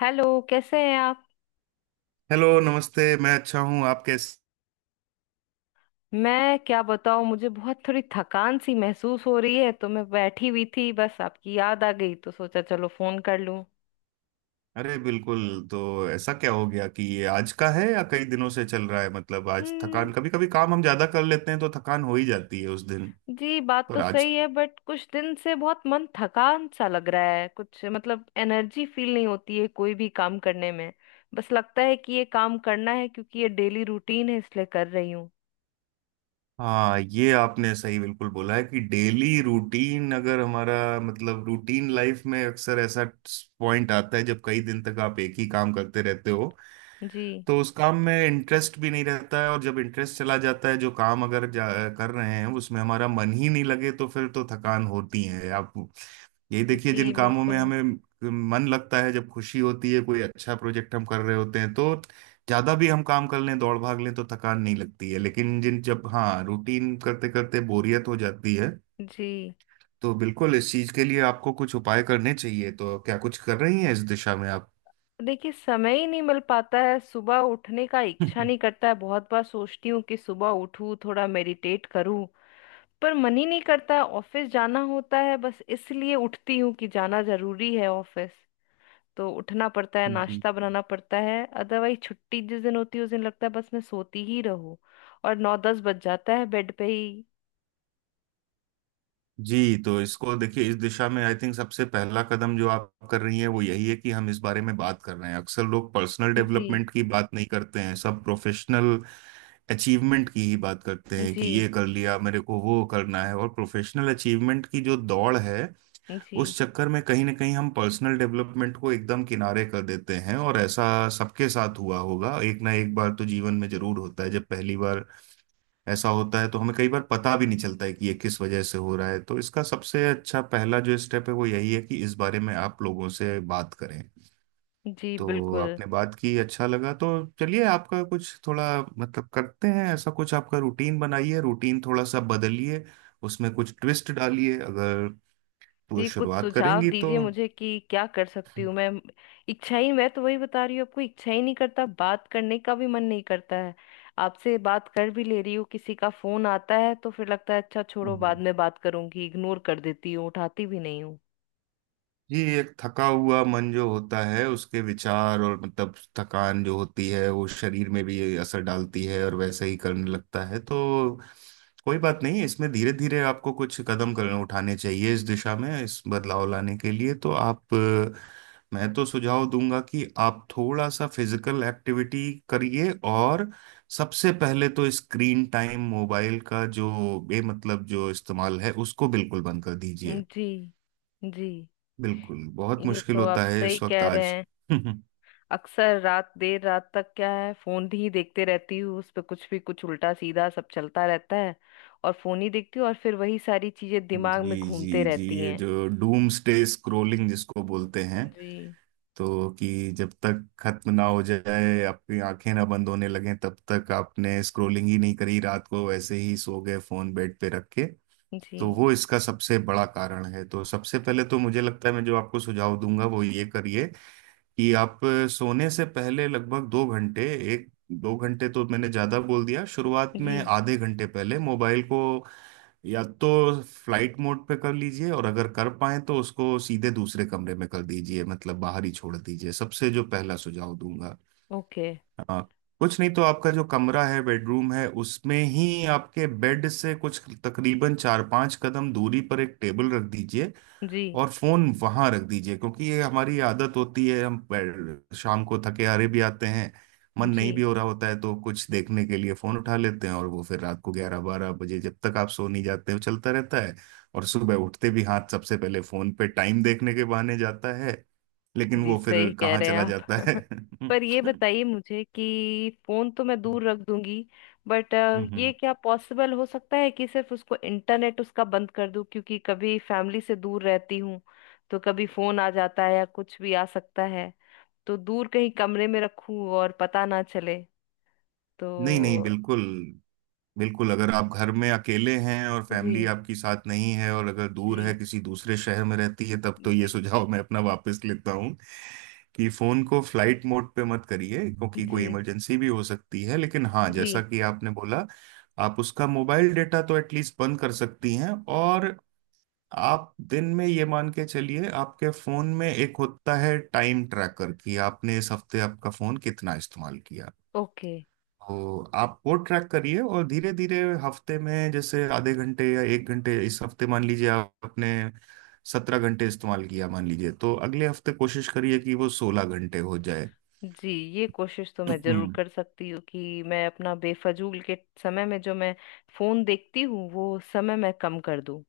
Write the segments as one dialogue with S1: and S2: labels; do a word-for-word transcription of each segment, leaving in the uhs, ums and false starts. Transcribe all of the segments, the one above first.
S1: Hello. कैसे हैं आप।
S2: हेलो, नमस्ते। मैं अच्छा हूँ। आप कैसे?
S1: मैं क्या बताऊं, मुझे बहुत थोड़ी थकान सी महसूस हो रही है, तो मैं बैठी हुई थी, बस आपकी याद आ गई तो सोचा चलो फोन कर लूं।
S2: अरे बिल्कुल। तो ऐसा क्या हो गया कि ये आज का है या कई दिनों से चल रहा है? मतलब आज
S1: हम्म।
S2: थकान, कभी कभी काम हम ज्यादा कर लेते हैं तो थकान हो ही जाती है उस दिन।
S1: जी बात तो
S2: पर आज?
S1: सही है, बट कुछ दिन से बहुत मन थकान सा लग रहा है, कुछ मतलब एनर्जी फील नहीं होती है कोई भी काम करने में। बस लगता है कि ये काम करना है क्योंकि ये डेली रूटीन है इसलिए कर रही हूँ।
S2: हाँ, ये आपने सही बिल्कुल बोला है कि डेली रूटीन अगर हमारा मतलब रूटीन लाइफ में अक्सर ऐसा पॉइंट आता है जब कई दिन तक आप एक ही काम करते रहते हो।
S1: जी।
S2: तो उस काम में इंटरेस्ट भी नहीं रहता है, और जब इंटरेस्ट चला जाता है, जो काम अगर जा, कर रहे हैं उसमें हमारा मन ही नहीं लगे तो फिर तो थकान होती है आप। यही देखिए,
S1: जी
S2: जिन कामों में
S1: बिल्कुल।
S2: हमें मन लगता है, जब खुशी होती है, कोई अच्छा प्रोजेक्ट हम कर रहे होते हैं, तो ज्यादा भी हम काम कर लें दौड़ भाग लें तो थकान नहीं लगती है। लेकिन जिन जब हाँ रूटीन करते करते बोरियत हो जाती है
S1: जी
S2: तो बिल्कुल इस चीज के लिए आपको कुछ उपाय करने चाहिए। तो क्या कुछ कर रही हैं इस दिशा में आप?
S1: देखिए, समय ही नहीं मिल पाता है। सुबह उठने का इच्छा नहीं करता है। बहुत बार सोचती हूँ कि सुबह उठूँ, थोड़ा मेडिटेट करूँ, पर मन ही नहीं करता। ऑफिस जाना होता है बस इसलिए उठती हूँ कि जाना जरूरी है ऑफिस, तो उठना पड़ता है,
S2: जी,
S1: नाश्ता बनाना पड़ता है। अदरवाइज छुट्टी जिस दिन होती है उस दिन लगता है बस मैं सोती ही रहूँ। और नौ दस बज जाता है बेड पे ही।
S2: जी। तो इसको देखिए, इस दिशा में आई थिंक सबसे पहला कदम जो आप कर रही हैं वो यही है कि हम इस बारे में बात कर रहे हैं। अक्सर लोग पर्सनल
S1: जी।
S2: डेवलपमेंट की बात नहीं करते हैं, सब प्रोफेशनल अचीवमेंट की ही बात करते हैं
S1: जी।
S2: कि ये कर लिया, मेरे को वो करना है। और प्रोफेशनल अचीवमेंट की जो दौड़ है
S1: जी
S2: उस चक्कर में कहीं ना कहीं हम पर्सनल डेवलपमेंट को एकदम किनारे कर देते हैं। और ऐसा सबके साथ हुआ होगा, एक ना एक बार तो जीवन में जरूर होता है। जब पहली बार ऐसा होता है तो हमें कई बार पता भी नहीं चलता है कि ये किस वजह से हो रहा है। तो इसका सबसे अच्छा पहला जो स्टेप है वो यही है कि इस बारे में आप लोगों से बात करें।
S1: जी
S2: तो
S1: बिल्कुल।
S2: आपने बात की, अच्छा लगा। तो चलिए, आपका कुछ थोड़ा मतलब करते हैं ऐसा कुछ। आपका रूटीन बनाइए, रूटीन थोड़ा सा बदलिए, उसमें कुछ ट्विस्ट डालिए। अगर वो
S1: जी कुछ
S2: शुरुआत
S1: सुझाव
S2: करेंगी तो।
S1: दीजिए मुझे कि क्या कर सकती हूँ मैं। इच्छा ही, मैं तो वही बता रही हूँ आपको, इच्छा ही नहीं करता, बात करने का भी मन नहीं करता है। आपसे बात कर भी ले रही हूँ, किसी का फोन आता है तो फिर लगता है अच्छा छोड़ो बाद
S2: हम्म।
S1: में बात करूंगी, इग्नोर कर देती हूँ, उठाती भी नहीं हूँ।
S2: जी। एक थका हुआ मन जो होता है उसके विचार और मतलब थकान जो होती है वो शरीर में भी असर डालती है, और वैसे ही करने लगता है। तो कोई बात नहीं, इसमें धीरे धीरे आपको कुछ कदम करने उठाने चाहिए इस दिशा में, इस बदलाव लाने के लिए। तो आप अ, मैं तो सुझाव दूंगा कि आप थोड़ा सा फिजिकल एक्टिविटी करिए। और सबसे पहले तो स्क्रीन टाइम, मोबाइल का जो बेमतलब जो इस्तेमाल है उसको बिल्कुल बंद कर दीजिए।
S1: जी। जी
S2: बिल्कुल, बहुत
S1: ये
S2: मुश्किल
S1: तो
S2: होता
S1: आप
S2: है
S1: सही
S2: इस वक्त
S1: कह रहे
S2: आज।
S1: हैं। अक्सर रात, देर रात तक क्या है, फोन ही देखते रहती हूँ, उस पे कुछ भी, कुछ उल्टा सीधा सब चलता रहता है। और फोन ही देखती हूँ और फिर वही सारी चीजें दिमाग में
S2: जी,
S1: घूमते
S2: जी, जी,
S1: रहती
S2: ये
S1: हैं।
S2: जो डूम्सडे स्क्रोलिंग जिसको बोलते हैं,
S1: जी।
S2: तो कि जब तक खत्म ना हो जाए, आपकी आंखें ना बंद होने लगें तब तक आपने स्क्रोलिंग ही नहीं करी, रात को ऐसे ही सो गए फोन बेड पे रख के। तो
S1: जी
S2: वो इसका सबसे बड़ा कारण है। तो सबसे पहले तो मुझे लगता है मैं जो आपको सुझाव दूंगा वो ये करिए कि आप सोने से पहले लगभग दो घंटे, एक दो घंटे तो मैंने ज्यादा बोल दिया, शुरुआत में
S1: जी
S2: आधे घंटे पहले मोबाइल को या तो फ्लाइट मोड पे कर लीजिए। और अगर कर पाए तो उसको सीधे दूसरे कमरे में कर दीजिए, मतलब बाहर ही छोड़ दीजिए, सबसे जो पहला सुझाव दूंगा।
S1: ओके।
S2: हाँ, कुछ नहीं तो आपका जो कमरा है, बेडरूम है, उसमें ही आपके बेड से कुछ तकरीबन चार पांच कदम दूरी पर एक टेबल रख दीजिए,
S1: जी
S2: और फोन वहां रख दीजिए। क्योंकि ये हमारी आदत होती है, हम बैठ- शाम को थके हारे भी आते हैं, मन
S1: जी
S2: नहीं भी हो रहा होता है तो कुछ देखने के लिए फोन उठा लेते हैं, और वो फिर रात को ग्यारह बारह बजे जब तक आप सो नहीं जाते वो चलता रहता है। और सुबह उठते भी हाथ सबसे पहले फोन पे टाइम देखने के बहाने जाता है, लेकिन
S1: जी।
S2: वो फिर
S1: सही कह
S2: कहाँ
S1: रहे हैं
S2: चला
S1: आप।
S2: जाता है।
S1: पर ये
S2: हम्म।
S1: बताइए मुझे कि फोन तो मैं दूर रख दूंगी बट ये
S2: हम्म।
S1: क्या पॉसिबल हो सकता है कि सिर्फ उसको इंटरनेट उसका बंद कर दूं, क्योंकि कभी फैमिली से दूर रहती हूँ, तो कभी फोन आ जाता है या कुछ भी आ सकता है, तो दूर कहीं कमरे में रखूं और पता ना चले,
S2: नहीं नहीं,
S1: तो।
S2: बिल्कुल। बिल्कुल अगर आप घर में अकेले हैं और फैमिली
S1: जी।
S2: आपकी साथ नहीं है और अगर दूर है,
S1: जी।
S2: किसी दूसरे शहर में रहती है, तब तो ये
S1: जी।
S2: सुझाव मैं अपना वापस लेता हूँ कि फोन को फ्लाइट मोड पे मत करिए, क्योंकि
S1: जी
S2: कोई इमरजेंसी भी हो सकती है। लेकिन हाँ,
S1: जी
S2: जैसा कि आपने बोला, आप उसका मोबाइल डेटा तो एटलीस्ट बंद कर सकती हैं। और आप दिन में ये मान के चलिए, आपके फोन में एक होता है टाइम ट्रैकर कि आपने इस हफ्ते आपका फोन कितना इस्तेमाल किया।
S1: ओके।
S2: तो आप वो ट्रैक करिए, और धीरे धीरे हफ्ते में जैसे आधे घंटे या एक घंटे, इस हफ्ते मान लीजिए आपने सत्रह घंटे इस्तेमाल किया मान लीजिए, तो अगले हफ्ते कोशिश करिए कि वो सोलह घंटे हो जाए।
S1: जी ये कोशिश तो मैं जरूर
S2: हम्म,
S1: कर सकती हूँ कि मैं अपना बेफजूल के समय में जो मैं फोन देखती हूँ वो समय मैं कम कर दूँ।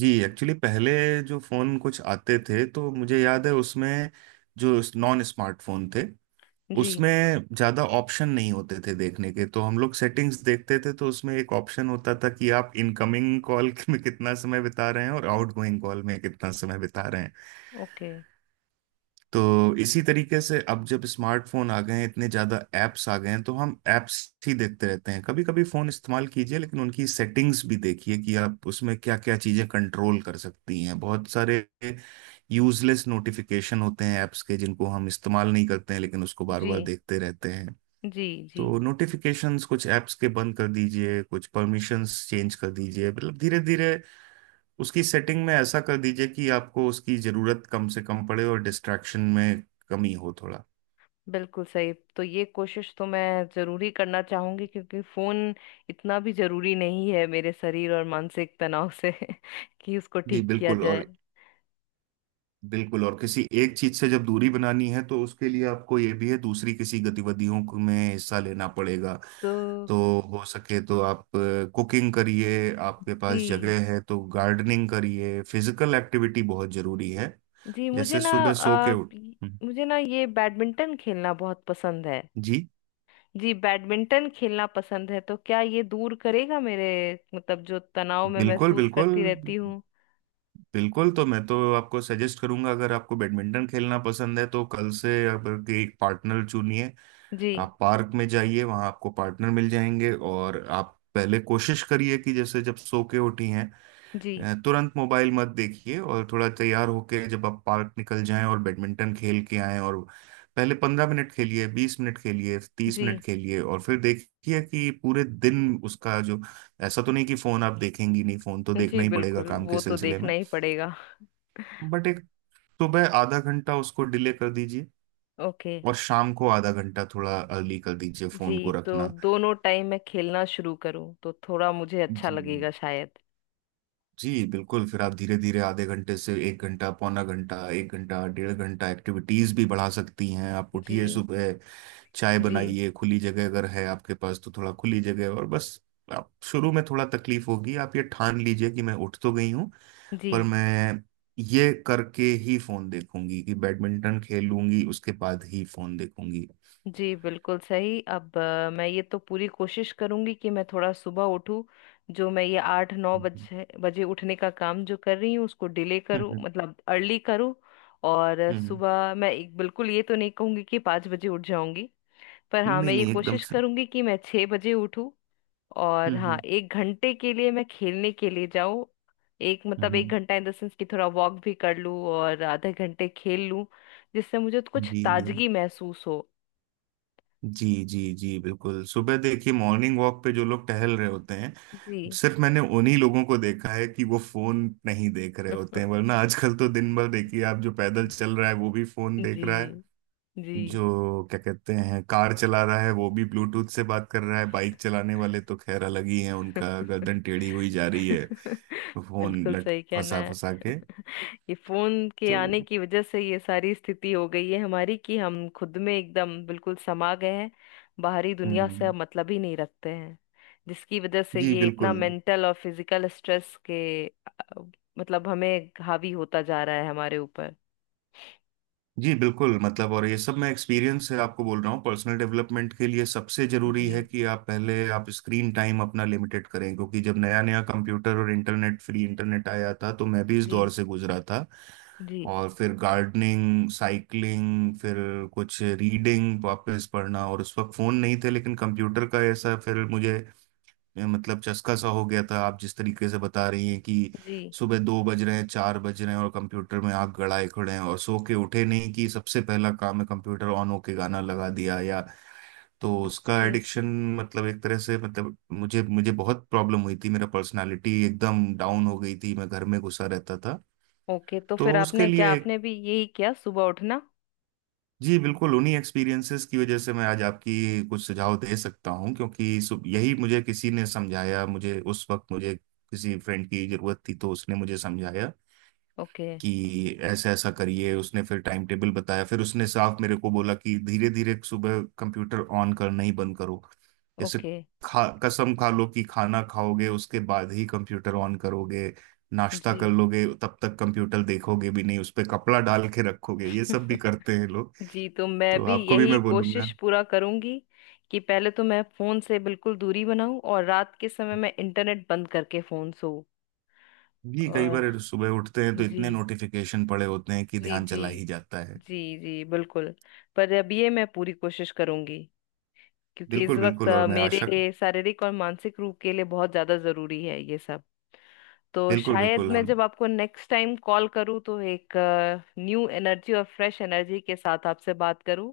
S2: जी। एक्चुअली पहले जो फोन कुछ आते थे तो मुझे याद है उसमें जो नॉन स्मार्टफोन थे,
S1: जी।
S2: उसमें ज्यादा ऑप्शन नहीं होते थे देखने के, तो हम लोग सेटिंग्स देखते थे। तो उसमें एक ऑप्शन होता था कि आप इनकमिंग कॉल में कितना समय बिता रहे हैं, और आउटगोइंग कॉल में कितना समय बिता रहे हैं।
S1: ओके।
S2: तो इसी तरीके से अब जब स्मार्टफोन आ गए हैं, इतने ज्यादा एप्स आ गए हैं, तो हम एप्स ही देखते रहते हैं। कभी कभी फोन इस्तेमाल कीजिए लेकिन उनकी सेटिंग्स भी देखिए कि आप उसमें क्या क्या चीजें कंट्रोल कर सकती हैं। बहुत सारे यूजलेस नोटिफिकेशन होते हैं एप्स के, जिनको हम इस्तेमाल नहीं करते हैं लेकिन उसको बार
S1: जी
S2: बार देखते रहते हैं।
S1: जी। जी
S2: तो नोटिफिकेशंस कुछ ऐप्स के बंद कर दीजिए, कुछ परमिशंस चेंज कर दीजिए, मतलब धीरे धीरे उसकी सेटिंग में ऐसा कर दीजिए कि आपको उसकी ज़रूरत कम से कम पड़े और डिस्ट्रैक्शन में कमी हो थोड़ा।
S1: बिल्कुल सही। तो ये कोशिश तो मैं जरूर ही करना चाहूंगी क्योंकि फोन इतना भी जरूरी नहीं है मेरे शरीर और मानसिक तनाव से कि उसको
S2: जी
S1: ठीक किया
S2: बिल्कुल।
S1: जाए।
S2: और बिल्कुल, और किसी एक चीज़ से जब दूरी बनानी है तो उसके लिए आपको ये भी है दूसरी किसी गतिविधियों को- में हिस्सा लेना पड़ेगा।
S1: तो
S2: तो हो सके तो आप कुकिंग करिए, आपके पास
S1: जी।
S2: जगह है तो गार्डनिंग करिए, फिजिकल एक्टिविटी बहुत ज़रूरी है।
S1: जी मुझे
S2: जैसे
S1: ना
S2: सुबह सो के
S1: आ,
S2: उठ।
S1: मुझे ना ये बैडमिंटन खेलना बहुत पसंद है।
S2: जी।
S1: जी बैडमिंटन खेलना पसंद है, तो क्या ये दूर करेगा मेरे, मतलब जो तनाव में
S2: बिल्कुल,
S1: महसूस
S2: बिल्कुल,
S1: करती रहती हूँ।
S2: बिल्कुल, तो मैं तो आपको सजेस्ट करूंगा, अगर आपको बैडमिंटन खेलना पसंद है तो कल से आप एक पार्टनर चुनिए।
S1: जी।
S2: आप पार्क में जाइए, वहां आपको पार्टनर मिल जाएंगे। और आप पहले कोशिश करिए कि जैसे जब सो के उठी हैं
S1: जी।
S2: अ, तुरंत मोबाइल मत देखिए। और थोड़ा तैयार होके जब आप पार्क निकल जाएं और बैडमिंटन खेल के आएं, और पहले पंद्रह मिनट खेलिए, बीस मिनट खेलिए, तीस
S1: जी
S2: मिनट खेलिए, और फिर देखिए कि पूरे दिन उसका जो। ऐसा तो नहीं कि फोन आप देखेंगी नहीं, फोन तो
S1: जी
S2: देखना ही पड़ेगा
S1: बिल्कुल
S2: काम के
S1: वो तो
S2: सिलसिले
S1: देखना
S2: में।
S1: ही पड़ेगा।
S2: बट एक सुबह आधा घंटा उसको डिले कर दीजिए,
S1: ओके।
S2: और शाम को आधा घंटा थोड़ा अर्ली कर दीजिए
S1: जी
S2: फोन को
S1: तो
S2: रखना।
S1: दोनों टाइम मैं खेलना शुरू करूँ तो थोड़ा मुझे अच्छा
S2: जी,
S1: लगेगा शायद।
S2: जी, बिल्कुल। फिर आप धीरे धीरे आधे घंटे से एक घंटा, पौना घंटा, एक घंटा, डेढ़ घंटा एक्टिविटीज भी बढ़ा सकती हैं। आप उठिए
S1: जी
S2: सुबह, चाय
S1: जी।
S2: बनाइए, खुली जगह अगर है आपके पास तो थोड़ा खुली जगह। और बस आप शुरू में थोड़ा तकलीफ होगी। आप ये ठान लीजिए कि मैं उठ तो गई हूँ,
S1: जी।
S2: पर मैं ये करके ही फोन देखूंगी कि बैडमिंटन खेलूंगी उसके बाद ही फोन देखूंगी।
S1: जी बिल्कुल सही। अब अ, मैं ये तो पूरी कोशिश करूंगी कि मैं थोड़ा सुबह उठूं। जो मैं ये आठ नौ
S2: हम्म,
S1: बजे बजे उठने का काम जो कर रही हूँ उसको डिले
S2: हम्म,
S1: करूँ,
S2: हम्म,
S1: मतलब अर्ली करूँ। और अ,
S2: हम्म।
S1: सुबह मैं एक, बिल्कुल ये तो नहीं कहूंगी कि पाँच बजे उठ जाऊंगी, पर हाँ
S2: नहीं
S1: मैं ये
S2: नहीं, एकदम
S1: कोशिश
S2: से।
S1: करूंगी कि मैं छः बजे उठूँ। और हाँ
S2: हम्म,
S1: एक घंटे के लिए मैं खेलने के लिए जाऊँ। एक
S2: हम्म,
S1: मतलब एक
S2: हम्म।
S1: घंटा इन द सेंस कि थोड़ा वॉक भी कर लूँ और आधे घंटे खेल लूँ, जिससे मुझे कुछ
S2: जी, जी,
S1: ताजगी महसूस हो।
S2: जी, जी, जी, बिल्कुल। सुबह देखिए, मॉर्निंग वॉक पे जो लोग टहल रहे होते हैं,
S1: जी।
S2: सिर्फ मैंने उन्हीं लोगों को देखा है कि वो फोन नहीं देख रहे होते हैं। वरना आजकल तो दिन भर देखिए, आप जो पैदल चल रहा है वो भी फोन देख
S1: जी
S2: रहा है,
S1: जी
S2: जो क्या कहते हैं कार चला रहा है वो भी ब्लूटूथ से बात कर रहा है। बाइक चलाने वाले तो खैर अलग ही है, उनका गर्दन टेढ़ी हुई जा रही है फोन
S1: बिल्कुल
S2: लट
S1: सही कहना
S2: फंसा
S1: है।
S2: फंसा के।
S1: ये फोन के
S2: तो
S1: आने की वजह से ये सारी स्थिति हो गई है हमारी कि हम खुद में एकदम बिल्कुल समा गए हैं, बाहरी दुनिया से अब
S2: हम्म।
S1: मतलब ही नहीं रखते हैं। जिसकी वजह से
S2: जी
S1: ये इतना
S2: बिल्कुल।
S1: मेंटल और फिजिकल स्ट्रेस के अ, मतलब हमें हावी होता जा रहा है हमारे ऊपर।
S2: जी बिल्कुल, मतलब और ये सब मैं एक्सपीरियंस से आपको बोल रहा हूँ। पर्सनल डेवलपमेंट के लिए सबसे जरूरी
S1: जी।
S2: है कि आप पहले आप स्क्रीन टाइम अपना लिमिटेड करें। क्योंकि जब नया नया कंप्यूटर और इंटरनेट, फ्री इंटरनेट आया था तो मैं भी इस
S1: जी।
S2: दौर से गुजरा था।
S1: जी
S2: और फिर गार्डनिंग, साइकिलिंग, फिर कुछ रीडिंग वापस पढ़ना। और उस वक्त फ़ोन नहीं थे, लेकिन कंप्यूटर का ऐसा फिर मुझे मतलब चस्का सा हो गया था। आप जिस तरीके से बता रही हैं कि
S1: जी
S2: सुबह दो बज रहे हैं, चार बज रहे हैं, और कंप्यूटर में आप गड़ाए खड़े हैं, और सो के उठे नहीं कि सबसे पहला काम है कंप्यूटर ऑन होके गाना लगा दिया, या तो उसका
S1: जी
S2: एडिक्शन मतलब एक तरह से मतलब मुझे मुझे बहुत प्रॉब्लम हुई थी, मेरा पर्सनालिटी एकदम डाउन हो गई थी, मैं घर में घुसा रहता था।
S1: ओके तो फिर
S2: तो उसके
S1: आपने क्या,
S2: लिए
S1: आपने भी यही किया, सुबह उठना?
S2: जी बिल्कुल, उन्हीं एक्सपीरियंसेस की वजह से मैं आज आपकी कुछ सुझाव दे सकता हूँ। क्योंकि सु- यही मुझे किसी ने समझाया, मुझे उस वक्त मुझे किसी फ्रेंड की जरूरत थी तो उसने मुझे समझाया
S1: ओके।
S2: कि ऐसा ऐसा करिए। उसने फिर टाइम टेबल बताया, फिर उसने साफ मेरे को बोला कि धीरे धीरे सुबह कंप्यूटर ऑन करना ही बंद करो। जैसे
S1: ओके।
S2: खा कसम खा लो कि खाना खाओगे उसके बाद ही कंप्यूटर ऑन करोगे, नाश्ता कर
S1: जी।
S2: लोगे तब तक कंप्यूटर देखोगे भी नहीं, उस पे कपड़ा डाल के रखोगे ये सब भी करते हैं।
S1: जी तो मैं
S2: तो
S1: भी
S2: आपको भी
S1: यही
S2: मैं बोलूंगा।
S1: कोशिश पूरा करूंगी कि पहले तो मैं फोन से बिल्कुल दूरी बनाऊं और रात के समय मैं इंटरनेट बंद करके फोन सो।
S2: जी, कई
S1: और
S2: बार सुबह उठते हैं तो
S1: जी
S2: इतने नोटिफिकेशन पड़े होते हैं कि
S1: जी
S2: ध्यान
S1: जी
S2: चला ही जाता है।
S1: जी। जी बिल्कुल। पर अब ये मैं पूरी कोशिश करूंगी क्योंकि इस
S2: बिल्कुल
S1: वक्त
S2: बिल्कुल, और
S1: अ,
S2: मैं आशा।
S1: मेरे शारीरिक और मानसिक रूप के लिए बहुत ज्यादा जरूरी है ये सब। तो
S2: बिल्कुल
S1: शायद
S2: बिल्कुल,
S1: मैं
S2: हम।
S1: जब आपको नेक्स्ट टाइम कॉल करूं तो एक न्यू एनर्जी और फ्रेश एनर्जी के साथ आपसे बात करूं।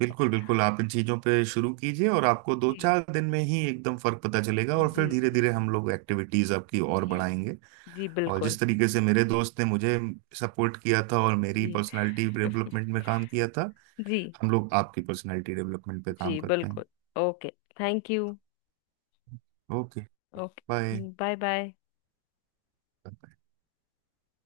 S2: बिल्कुल बिल्कुल, आप इन चीजों पे शुरू कीजिए और आपको दो
S1: जी।
S2: चार दिन में ही एकदम फर्क पता चलेगा। और
S1: जी
S2: फिर धीरे
S1: जी
S2: धीरे हम लोग एक्टिविटीज आपकी और
S1: जी
S2: बढ़ाएंगे।
S1: जी
S2: और
S1: बिल्कुल।
S2: जिस तरीके से मेरे दोस्त ने मुझे सपोर्ट किया था और मेरी
S1: जी।
S2: पर्सनालिटी डेवलपमेंट में काम किया था,
S1: जी।
S2: हम लोग आपकी पर्सनालिटी डेवलपमेंट पे काम
S1: जी
S2: करते
S1: बिल्कुल।
S2: हैं।
S1: Okay. Thank you.
S2: Okay. Bye.
S1: Okay bye bye.